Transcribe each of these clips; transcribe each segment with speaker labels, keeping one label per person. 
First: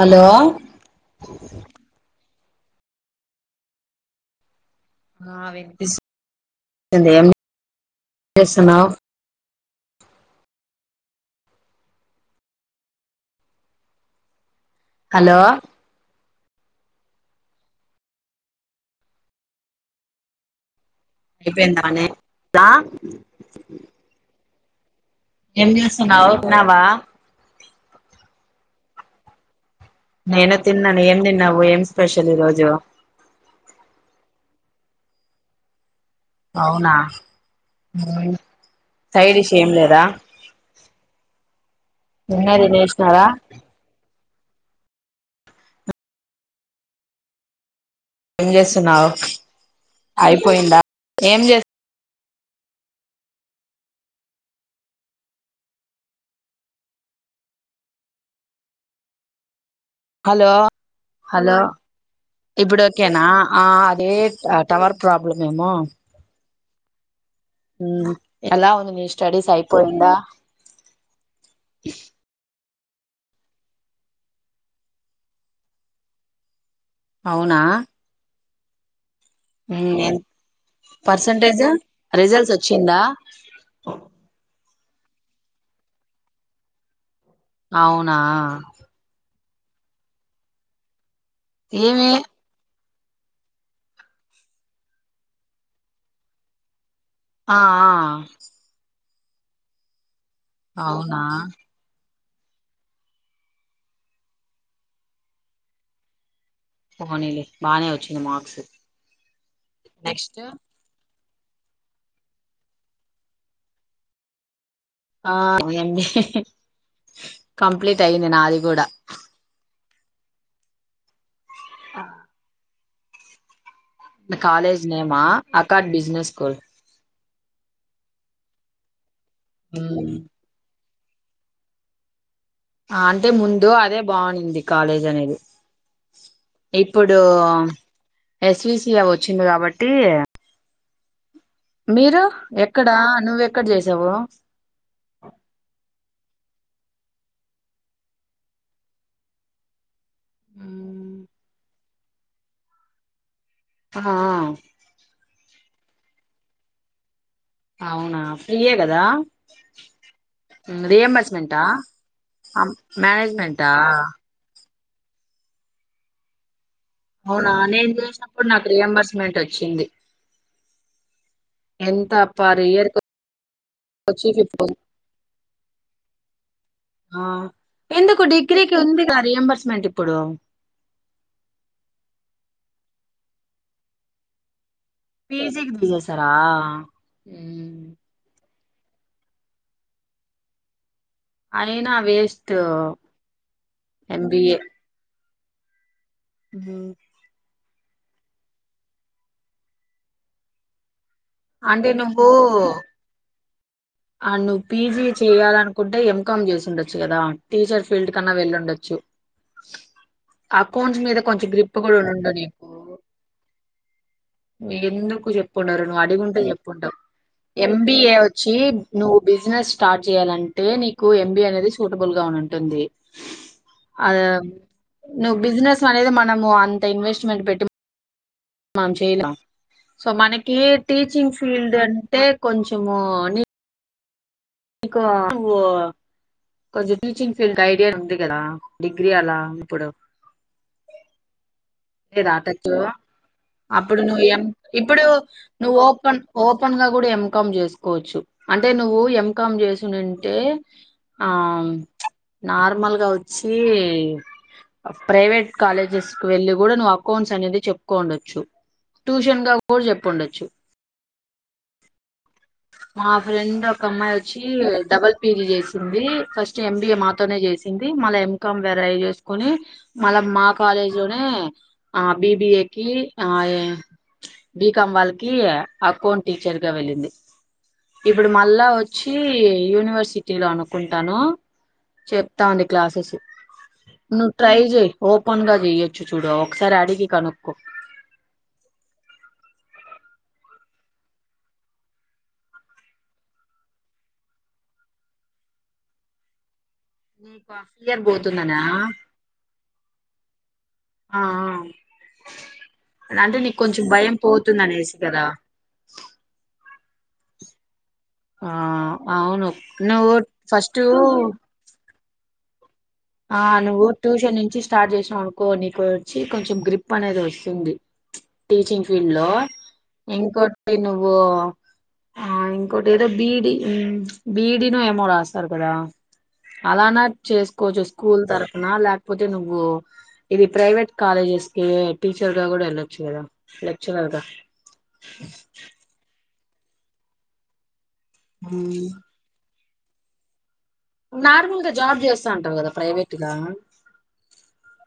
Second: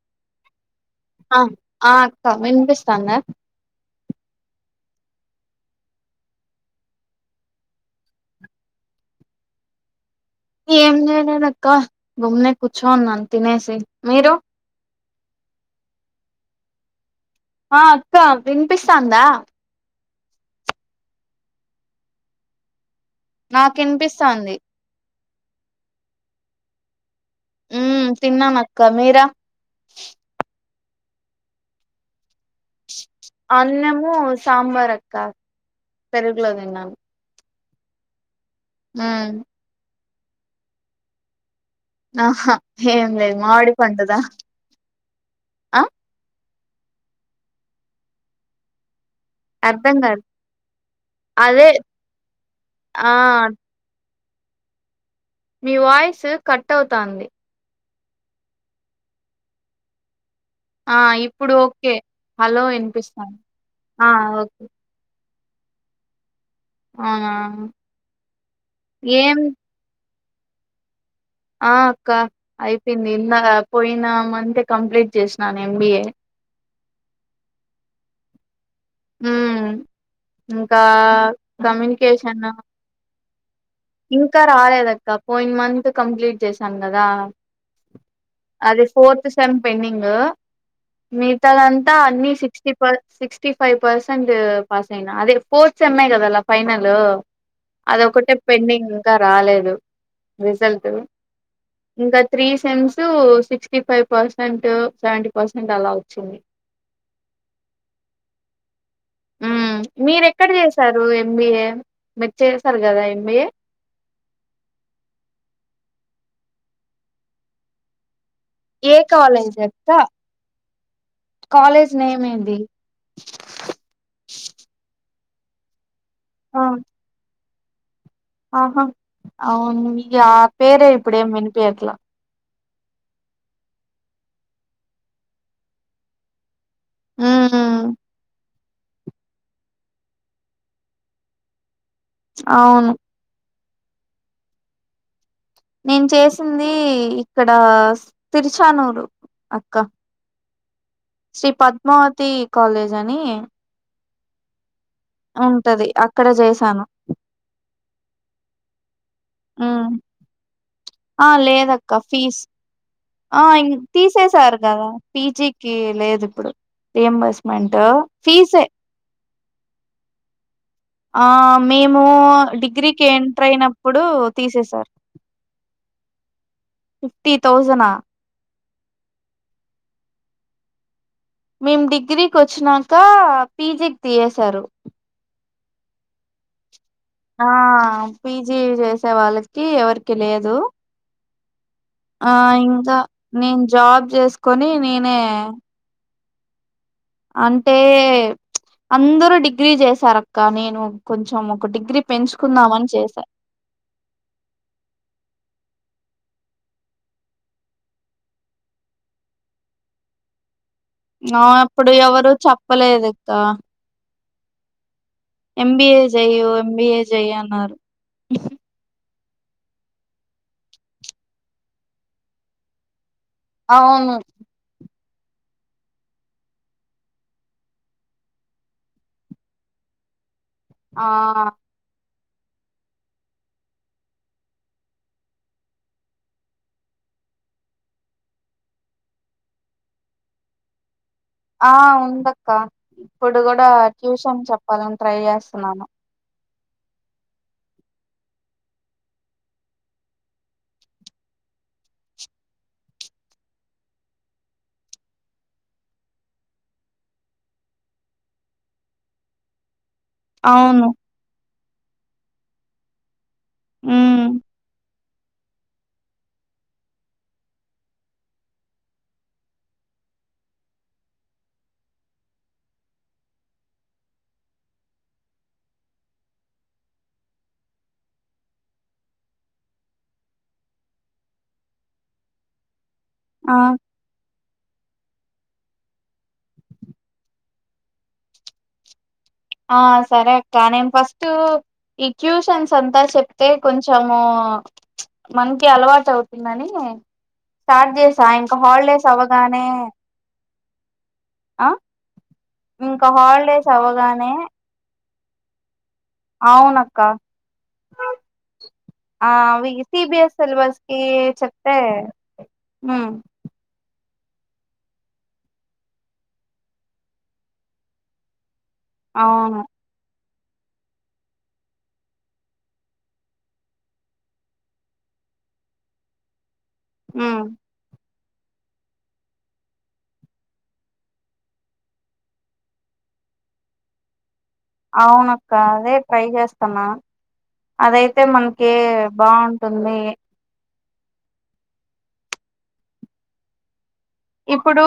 Speaker 1: Hello
Speaker 2: ఆ ఆ వినిపిస్తుందా
Speaker 1: ఆ వినిపిస్తుంది ఏమి చేస్తున్నావ్
Speaker 2: ఏం చేయలేదక్క గుొమ్ని కూర్చోన్నాను తినేసి మీరు
Speaker 1: హలో
Speaker 2: ఆ అక్క వినిపిస్తాంద
Speaker 1: అయిపోయిందా నే లో
Speaker 2: నాకు ఇనిపిస్తుంది
Speaker 1: ఏమి చేస్తున్నావ్ తిన్నావా
Speaker 2: హ్మ్ తిన్నాను అక్క మీరు
Speaker 1: నేన తిన్నా ఏం తీన్నావ్ ఏం స్పెషల్ ఈ రోజు
Speaker 2: అన్నము సాంబార్ అక్క పెరుగులో తిన్నాను
Speaker 1: ఆ
Speaker 2: ఉమ్
Speaker 1: సైడ్ డిష్ ఏం లేదా
Speaker 2: ఆహా
Speaker 1: నిన్నే తినేసినారా
Speaker 2: ఏంలే మామిడి పండదా ఆ
Speaker 1: ఏమి చేస్తున్నావ్
Speaker 2: అర్థం కాదు
Speaker 1: ఏం చే
Speaker 2: అదే ఆ మీ వాయిస్ కట్ అవుతాంది
Speaker 1: హలో
Speaker 2: ఆ ఇప్పుడు
Speaker 1: హలో ఆ
Speaker 2: ఓకే హలో
Speaker 1: ఇప్పుడు ఓకేనా
Speaker 2: వినిపిస్తాంది ఆ
Speaker 1: అదే
Speaker 2: ఓకే
Speaker 1: టవర్ ప్రబ్ ఎడుమేమా
Speaker 2: అవునా
Speaker 1: హ్మ్ ఎలా ఉంది
Speaker 2: ఏం
Speaker 1: స్టడీస్ అయిపోయింద
Speaker 2: ఆ అక్క అయిపోయింది నిన్న పోయిన మంతే కంప్లీట్ చేసినాను ఎంబిఏ
Speaker 1: అవునా
Speaker 2: ఉమ్
Speaker 1: ఎ
Speaker 2: ఇంకా
Speaker 1: పర్సంటేజ్ రిజల్ట్స్ వచ్చిందా [unintelligible]
Speaker 2: ఇంక రాలేదు అక్క ఇం పోయిన్ మంత్ కంప్లీట్ చేశాను కదా
Speaker 1: అవునా
Speaker 2: సం పెన్నీంగ మిగతాలంతా
Speaker 1: ఏమి
Speaker 2: అన్ని sixty per sixty five percent pass అయినా అదే ఫోర్త్స్ సమ్ఐ కదా ఫైైనల్
Speaker 1: ఆ
Speaker 2: ఇంకా రాలేదు
Speaker 1: ఆ
Speaker 2: రజల్ట్
Speaker 1: అవునా
Speaker 2: ఇకా three sems sixty five percent seventy percent అలా వచ్చింది
Speaker 1: పోహనీలి బాగానే వచ్చింది మార్క్స్
Speaker 2: మీర
Speaker 1: నెక్స్ట్
Speaker 2: ఎక్కడ చేసారు ఎంబిఏ మ చేస్తారు కదా ఎంబిఏ
Speaker 1: ఆ అడి కంప్లీట్ అయింది నాది కూడా
Speaker 2: ఏ కవాలేజ్ త కాలేజ్ నేమ్ ఏది
Speaker 1: అకాడమి బిజినస్కల్
Speaker 2: ఆ! ఆహా అవును
Speaker 1: మ్మ్.
Speaker 2: ఆ పేర అప్పుడే వినిపకలా
Speaker 1: అంటే ముందు అదే బాగుంది కాలేజ్ అనేది ఇప్పుడు
Speaker 2: హ్మ్.
Speaker 1: ఎస్విసి అ వచ్చింది కాబట్టి మీరు
Speaker 2: అవును.
Speaker 1: ఎక్కడా నువ్వె క్కడ చేసావ
Speaker 2: నేను చేసింది ఇక్కడ తిరుచానూరు అక్క మ తీ కలేజ అని
Speaker 1: ఆ
Speaker 2: ఉంటది అక్కడ చేసాను
Speaker 1: అవునా ఫ్రీయగదా
Speaker 2: ఆ
Speaker 1: రియంబర్స్మెంటా
Speaker 2: లేదక్క ఫీజ ఆ
Speaker 1: మేనేజ్మెంటా
Speaker 2: తీసేసారు కదా పీజికి లేదు ఇప్పుడు
Speaker 1: అవునా అనేేను దసపప్పుడు నాకు రి ఎంబర్స్మెంట్ అచ్చ పషడి
Speaker 2: మేము డిగ్రీకి ఎంటర్ అయినప్పుడు
Speaker 1: వచ్చి ఫిఫ్
Speaker 2: తీసేసారు
Speaker 1: ఆ
Speaker 2: ఫిఫ్టీ థౌజం
Speaker 1: ఎందుకు డిగ్రీకి ఉందిగా రియంబర్స్మెంట్ ఇప్పుడు
Speaker 2: మేము డిగ్రీకి వచ్చినాక పీజికి తీసేశారు
Speaker 1: పి జి కి తీసేశారా
Speaker 2: ఆ పి జి చేసే వాళ్ళకి ఎవరికి లేదు
Speaker 1: అయినా
Speaker 2: ఆ
Speaker 1: వేస్ట్
Speaker 2: ఇంకా నేను జాబ్ చేసుకొని నేనే
Speaker 1: అ
Speaker 2: అంటే అందరూ డిగ్రీ చేశారు అక్క నేను కొంచెం ఒక
Speaker 1: అంటే
Speaker 2: డిగ్రీ
Speaker 1: నువ్వు
Speaker 2: పెంచుకుందామని చేసా
Speaker 1: నువ్వు పీజీ చేయాలనుకుంటే ఎం ఏం కం చేస్సుండొచ్చు కదా టీచర్ ఫీల్డ్ కన్నా వెళ్ళండొచ్చు
Speaker 2: ఆ అ ప్పుడు ఎవరు
Speaker 1: నీకు
Speaker 2: చెప్పలేదు ఇక్క
Speaker 1: ఎందుకు చెప్పు ఉన్నారు ఎందుకంటే ఎప్పు ఉంట
Speaker 2: ఎంబిఏ చెయ్యి
Speaker 1: [unintelligible]
Speaker 2: అన్నారు
Speaker 1: ఎంబిఏ వచ్చి నువ్వు బిజినెస్ స్టార్ట్ చేయాలంటే నీకు ఎంబి అనేది సూటబుల్ గా ఉంటుంది
Speaker 2: అవును
Speaker 1: అద నువ్వు బిజినెస్ అనేది మనము అంత ఇన్వెస్ట్మెంట్ పెట్టి చెయ్యలాం సో మన ఏ టీచింగ్
Speaker 2: ఆ
Speaker 1: ఫీల్డ్ అంటే కొంచము కు ను్ కొంచం టీచింగ్ ఫీల్డ్ ఐడియా ఉంది కదా డిగ్రీ అలా ఇప్పుడు
Speaker 2: ఆ
Speaker 1: లేదా ఆ
Speaker 2: ఉందక్క
Speaker 1: టచ్
Speaker 2: ఇప్పుడు కూడా
Speaker 1: అప్పుడు నువ్వు ఎం
Speaker 2: ట్యూషన్ చెప్పాలని
Speaker 1: ఇప్పుడు
Speaker 2: ట్రై
Speaker 1: నువ్వు
Speaker 2: చేస్తున్నాను
Speaker 1: ఓపెన్ ఓపెన్ గా కూడా ఎంకామ్ చేసుకోవచ్చు అంటే నువ్వు ఎం ఏం కం చేసిఉందంటే ఆ నార్మల్ గా వచ్చి ప్రైవేట్ కాలేజెస్ వెళ్ళి కూడా నువ్వు అకౌంట్స్ అనేది చెప్పుకోండోచ్చు ట్యూషన్ గా కూడా చెపొచ్చు
Speaker 2: అవును
Speaker 1: అవును ఫ్రెండ్ ఒక అమ్మాయి వచ్చి
Speaker 2: ఉమ్
Speaker 1: పి జి చేసింది ఫస్ట్ ఎంబిఏ మాతోనే చేసింది మళ్ళ ఎంకాం వేర చేసుకుని మళ్ళ మా కాలేజ్ లోనే ఆ బిబిఏ క ఆ బీకాం వాళ్ళకి అకౌంట్ టీచర్గా వెళ్ళింది ఇప్పుడు మళ్ళా వచ్చి యూనివర్సిటీ లో అనుకుంటాను చెప్తా ఉంది క్లాసెస్
Speaker 2: ఆ
Speaker 1: నువ్వు ట్రై చెయ్ ఓపెన్ గా చెయొచ్చు చూడ ఒకసారి అడిగి కనుక్కో
Speaker 2: ఆ సరే అక్క నేను ఫస్ట్ ఈ ట్యూషన్స్ అంతా చెప్తే కొంచము మనకి అలవాటు అవుతుందని
Speaker 1: నీకు ఆ
Speaker 2: స్టార్ట్
Speaker 1: ఫియర్
Speaker 2: చేసా ఇంకా
Speaker 1: పోతుందనా
Speaker 2: హాలిడేస్ అవ్వగానే
Speaker 1: ఆ ఆ
Speaker 2: ఇంకా
Speaker 1: అంటే నీకు
Speaker 2: హాలిడేస్
Speaker 1: కొంచెం భయం
Speaker 2: అవ్వగానే
Speaker 1: పోతుంది అనేసి కదా
Speaker 2: అవునక్క
Speaker 1: ఆ
Speaker 2: ఆ
Speaker 1: అవును
Speaker 2: అ సి
Speaker 1: నువ్వు
Speaker 2: బి ఎస్ సిలబస్
Speaker 1: ఫస్ట్
Speaker 2: కి చెప్తే ఉమ్
Speaker 1: ఆ నువ్వు ట్యూషన్ నుంచి స్టార్ట్ చేసినాం అనుకో నీకు వచ్చి కొంచెం గ్రిప్ అనేది వస్తుంది టీచింగ్ ఫీల్డ్ లో
Speaker 2: అవును
Speaker 1: ఇంకోటి నువ్వు ఆ ఇంకోటి ఏదో బీడీ బీడీ ను ఏమో రాస్తారు కదా అలానా
Speaker 2: ఉమ్
Speaker 1: చేస్ కొంచం స్కూల్ తరఫున లేకపోతే నువ్వు ఇది ప్రైవేట్ కాలేజెస్ కి టీచర్గా కూడా వెళ్ళొచ్చు కదా లెక్చరర్ గా
Speaker 2: అవునక్క అదే ట్రై చే స్తన్నా అదయితే మనకి
Speaker 1: ఉమ్,
Speaker 2: బాగు సమ్మె
Speaker 1: నార్మల్గా జాబ్ చేస్తా ఉంటారు కదా ప్రైవేట్గా
Speaker 2: ఇప్పుడు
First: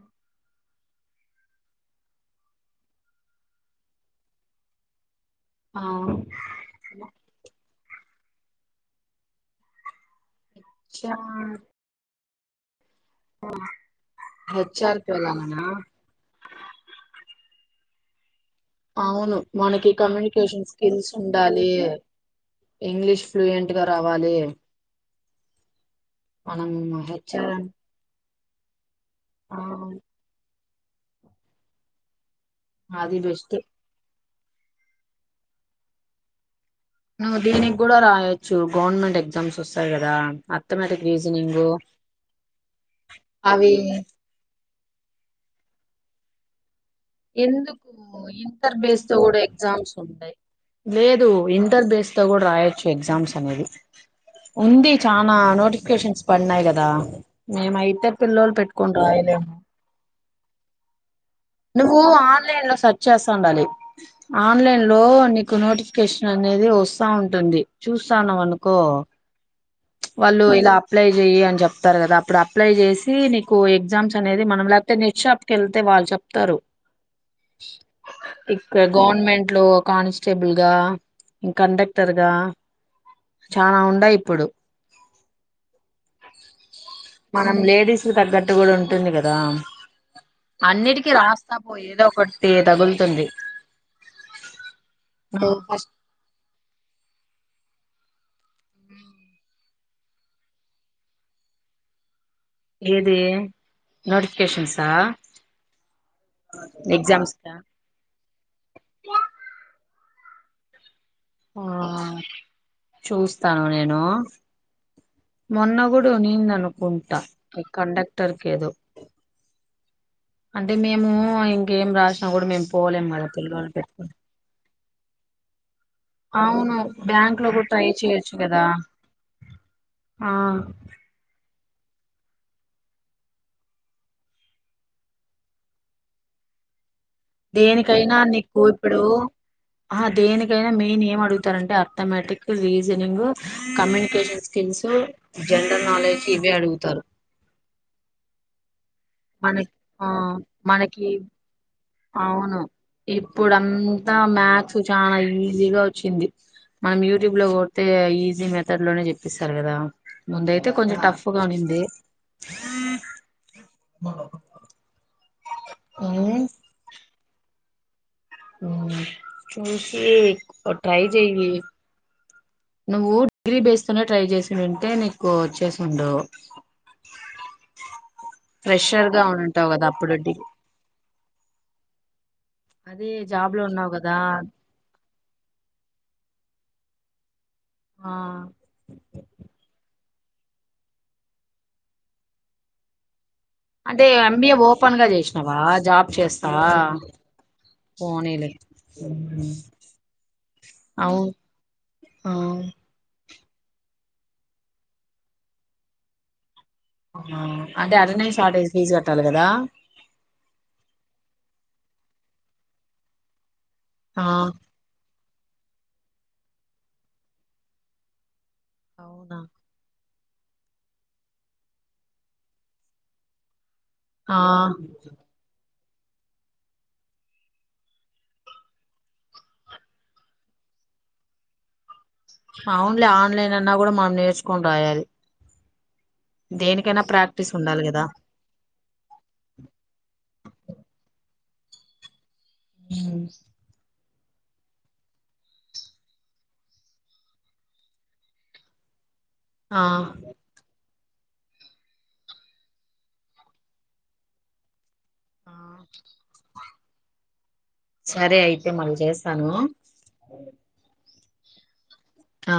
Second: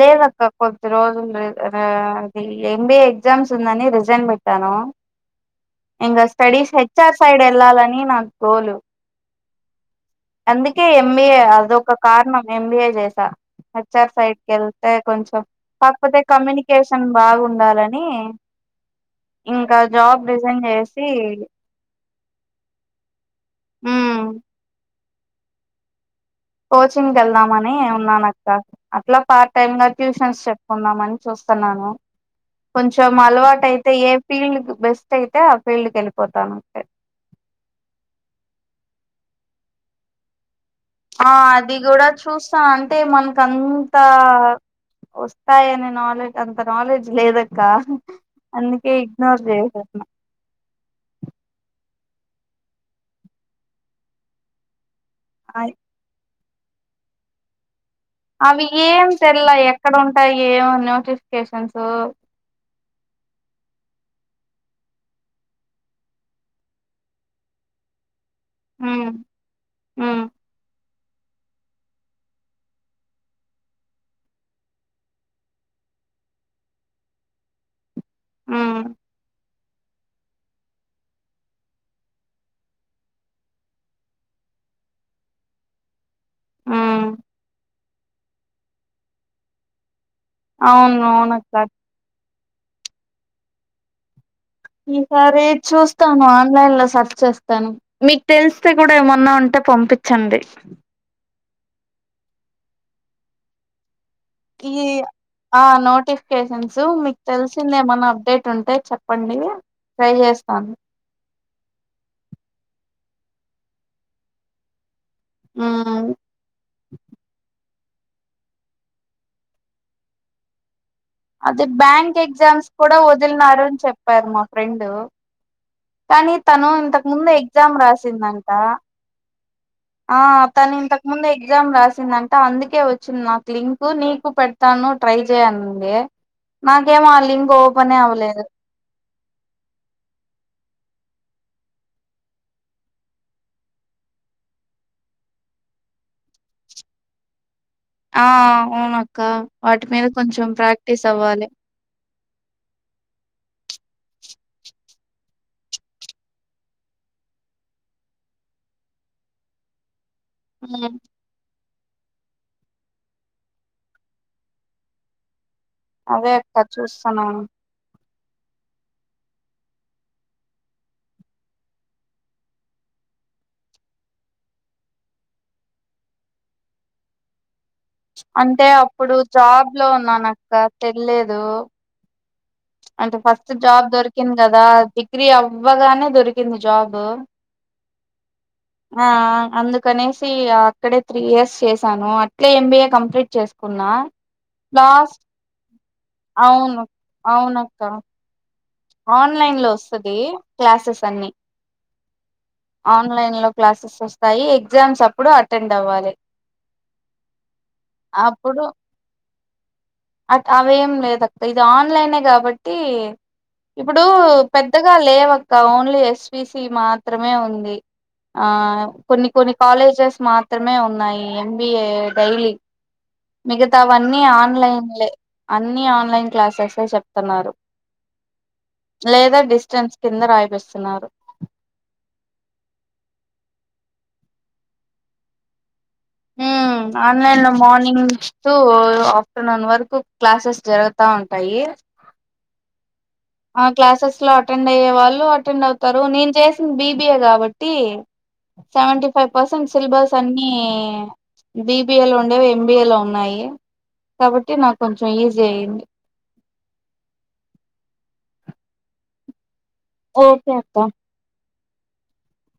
Speaker 2: లేదక్క కొద్ది రోజులు ఎంబిఏ ఎగ్జామ్స్ ఉందని రిజైన్ పెట్టాను
Speaker 1: ఆ
Speaker 2: ఇంగ స్టడీస్ హెచ్ ఆర్ సైడ్ ఎలా న నాకు గోలు అందుకే ఎం ఏ అదొక కారణం ఎం బీ ఏ చే హెచ్ ఆర్ సైడ్కి వెళ్తే
Speaker 1: హెచ్ఆర్ కి
Speaker 2: కొంచెం
Speaker 1: వెళ్ళాలనా
Speaker 2: కాకపోతే కమ్యూనికేషన్ బాగు ండాలని
Speaker 1: అవును మనకి
Speaker 2: రిజైన్
Speaker 1: కమ్యూనికేషన్
Speaker 2: చేసి
Speaker 1: స్కిల్స్ ఉండాలి ఇంగ్లీష్ ఫ్లూయెంట్ గా
Speaker 2: ఉమ్
Speaker 1: రావాలి మనం
Speaker 2: కోచింగ్కి
Speaker 1: హెచ్ఆర్
Speaker 2: వెళ్దామని ఉన్నాను అ క్క అట్లా పార్ట్ టైమ్ లో ట్యూషన్స్ చెప్ కుందామని చూస్తన్నాను కొంచెం
Speaker 1: అది బెస్ట్
Speaker 2: అలవాటు అయితే ఏం ఫీల్డ్ బెస్ట్ అయితే ఆ ఫీల్డ్ క వెళిపోతాను అంట
Speaker 1: నువ్వు దీనికి కూడా రాయొచ్చు గవర్నమెంట్ ఎగ్జామ్స్ వస్తాయి కదా అథమెటిక్
Speaker 2: ఆ
Speaker 1: రీజనింగ్
Speaker 2: అది కూడా చూస్తా అంటే మనక
Speaker 1: అవి
Speaker 2: అంత వస్తాయని నాలెజ్ అంత నాలెడ్జ్ లేదక్క
Speaker 1: ఎందుకు ఇంటర్
Speaker 2: అందుకే
Speaker 1: బేస్ తో కూడా
Speaker 2: ఇగ్నోర్
Speaker 1: ఎగ్జామ్స్
Speaker 2: చేసేసిన
Speaker 1: ఉండయి లేదు ఇంటర్ బేస్ కూడా రాయొచ్చు ఎగ్జామ్స్ అనేది ఉంది చాలనా నోటిఫికేషన్స్ పన్నాయి కదా న మాహ
Speaker 2: అవి ఏం తెల్ల ఎక్కడ ఉంట అక్క ఏమన్నావ్
Speaker 1: నువ్వు ఆన్లైన్ లో సెర్చ్ చేస్తా ఉండాలి ఆన్లైన్ లో నీకు నోటిఫికేషన్ అనేది వస్తా ఉంటుంది చూ ానం అనుకో
Speaker 2: ఉమ్ ఉమ్
Speaker 1: వాళ్ళు ఇలా అప్లై చెయ్య అని చెప్తారు కదా అప్పుడు అప్లై చేసి నీకు ఎగ్జామ్స్ అనే మనం లేకతే నెట్ షాప్కి వెళ్తే వాళ్ళు చెప్తారు తరు
Speaker 2: ఉమ్
Speaker 1: ఇక్కడ గవర్మెంట్ ఇట్లో కానిస్టేబుల్ గా ఇంకా కండక్టర్గా చాలా ఉనాయి ఇప్పుడు
Speaker 2: ఉమ్
Speaker 1: మనం లేడీస్ తగ్గట్టు కూడా ఉంటుంది కదా
Speaker 2: అవును
Speaker 1: అన్నిటికిీ రాస్తా
Speaker 2: అవునక్క
Speaker 1: పో ఏదో ఒకటి ఒకటి తగులుతుంది
Speaker 2: సరే
Speaker 1: నువ్వు ఫస్ట్
Speaker 2: చూస్తాను ఆన్లైన్ లో సెర్చ్ చేస్తాను మీకు తెలుసు కూడా ఏమన్నా ఉంటే పంపించండి
Speaker 1: ఏది
Speaker 2: ఈ
Speaker 1: నోటిఫికేషన్సా
Speaker 2: ఆ నోటిఫికేషన్స్ మీకు
Speaker 1: ఎగ్జామ్స్ కా
Speaker 2: తెలిసిందేమన్నా అప్డేట్ ఉంటే చెప్పండి ట్రై చేస్తాను
Speaker 1: ఆ చూస్తాను నేను
Speaker 2: ఉమ్
Speaker 1: మొన్నగుడా ఉండింది అనుకుంటా కండక్టర్కిేదో అ
Speaker 2: అదే బ్యాంక్ ఎగ్జామ్స్ కూడా
Speaker 1: పోలేం కదా
Speaker 2: వదిలినారు
Speaker 1: పిల్లలు
Speaker 2: అని
Speaker 1: పెట్టుకుని
Speaker 2: చెప్పారు మా ఫ్రెండ్ కానీ తను
Speaker 1: అవును
Speaker 2: ఇంతకు ముందు
Speaker 1: బ్యాంక్ లో కూడా
Speaker 2: ఎగ్జామ్
Speaker 1: ట్రై చేయొచ్చు
Speaker 2: రాసిందంట
Speaker 1: కదా
Speaker 2: ఆ తను ఇంతకు ముందు ఎగ్జామ్ రాస్త వచ్చింటే అందుకే వచ్చింది నాకు లింకు నీకు పెడతాను ట్రై చేయి అనింది నాకేమో ఆ లింక్ ఓపెనే
Speaker 1: దేనికైనా
Speaker 2: అవ్వలేదు
Speaker 1: నీకు ఇప్పుడు ఆ దేనికైనా మెయిన్ ఏం అడుగుతారంటే arithmetic reasoning communication skills general knowledge ఇవే అడుగుతారు
Speaker 2: ఆ ఆవును అ క్క
Speaker 1: మనకి
Speaker 2: వాటి మీద
Speaker 1: ఆ
Speaker 2: కొంచెం ప్రాక్టీస్
Speaker 1: మనకి
Speaker 2: అవ్వాలి
Speaker 1: అవును ఇప్పుడు అంతా మ్యాథ్స్ చాలా ఈజీగా వచ్చింది మనం యూట్యూబ్ లో కొడితే ఈజీ మెథడ్ లోనే చూప్పిస్తారు కదా ముందయితే కొంచెం
Speaker 2: ఉమ్
Speaker 1: టఫ్ గా ఉండింది ఆ
Speaker 2: అదే అక్క చూస్ తునాను
Speaker 1: ఊ చూసి ట్రై చెయ్య నువ్వు డిగ్రీ బేస్తోనే ట్రై చేసి ఉంటే నీకు వచ్చేసి ఉండవు
Speaker 2: అంటే అప్పుడు
Speaker 1: గా
Speaker 2: జాబ్
Speaker 1: ఉంటావు
Speaker 2: లో
Speaker 1: కదా అప్పుడు
Speaker 2: ఉన్నాన అక్క తెలె లేదు
Speaker 1: అదే
Speaker 2: అంటే ఫస్ట్
Speaker 1: లో
Speaker 2: జాబ్
Speaker 1: ఉన్నావు
Speaker 2: దొరికింది కదా ది గ్రీ అవ్వగానే దొరికింది జాబ్
Speaker 1: ఆ
Speaker 2: ఆ అందుకనే స్ అక్కడే త్రీ ఇయర్స్ చేశాను అట్లే ఎంబీఏ కంప్లీట్ చేస్
Speaker 1: అంటే ఎంబిఏ ఓపెన్ గా చేసినావా జాబ్ చేస్తా
Speaker 2: అవును అవునక్క ఆన్లైన్ లో వస్తుంది క్లాసెస్ అన్ని
Speaker 1: అవును ఆ
Speaker 2: ఆన్ న్లైన్ లో క్లాసెస్ వస్తాయి ఎగ్జామ్స్ అప్పుడు అటెండ్ అవ్వాలి
Speaker 1: ఆ అంటే అటనే షార్టేజ్ ఫీజ్ కట్టాలి కదా
Speaker 2: అ అవేం లేదక్క ఇది ఆన్లైనే కాబట్టి ఇప్పుడు
Speaker 1: ఆ
Speaker 2: పెద్దగా లేవ్ క ఓన్లీ ఎస్పిసి మాత్రమే ఉంది ఆ కొన్ని
Speaker 1: అవునా
Speaker 2: కొన్ని కాలేజెస్ మాత్రమే ఉన్నాయి ఎంబిఏ డైలీ మిగా తవన్నీ
Speaker 1: ఆ
Speaker 2: ఆన్లైన్ అన్ని ఆన్లైన్ క్లాసెస్ ఏ చెప్తున్నారు లేదా డిస్టెన్స్ కింద రాయిపిస్తున్నారు
Speaker 1: అవునులే ఆన్లైన్ అన్నా కూడా మనం నేర్చుకొని రాయాలి
Speaker 2: ఉమ్
Speaker 1: దేనికైనా
Speaker 2: ఆన్లైన్ లో
Speaker 1: ప్రాక్టీస్ ఉండాలి కదా
Speaker 2: మార్నింగ్ టు ఆఫ్టర్నూన్ వరకు క్లాసెస్ జరుగుతా ఉం పై [unintelligible] ఆ క్లాసెస్ లో అండ్ అయ్యే వాళ్ళు అటెండ్ అవుతారు నేను చేసింది బిబిఏ కాబట్టి సవటి ఫైవ్ పర్సెంట్
Speaker 1: ఆ
Speaker 2: సిలబస్ అన్నిీ బిబిఏ లో ఉండేవి ఎంబీఏ లో ఉన్నాయి కాబట్టి నాక్ కొంచం ఈజీ అయ్యింది
Speaker 1: సరే అయితే మళ్ళీ చేస్తాను
Speaker 2: ఓకేప్ప
Speaker 1: ఆ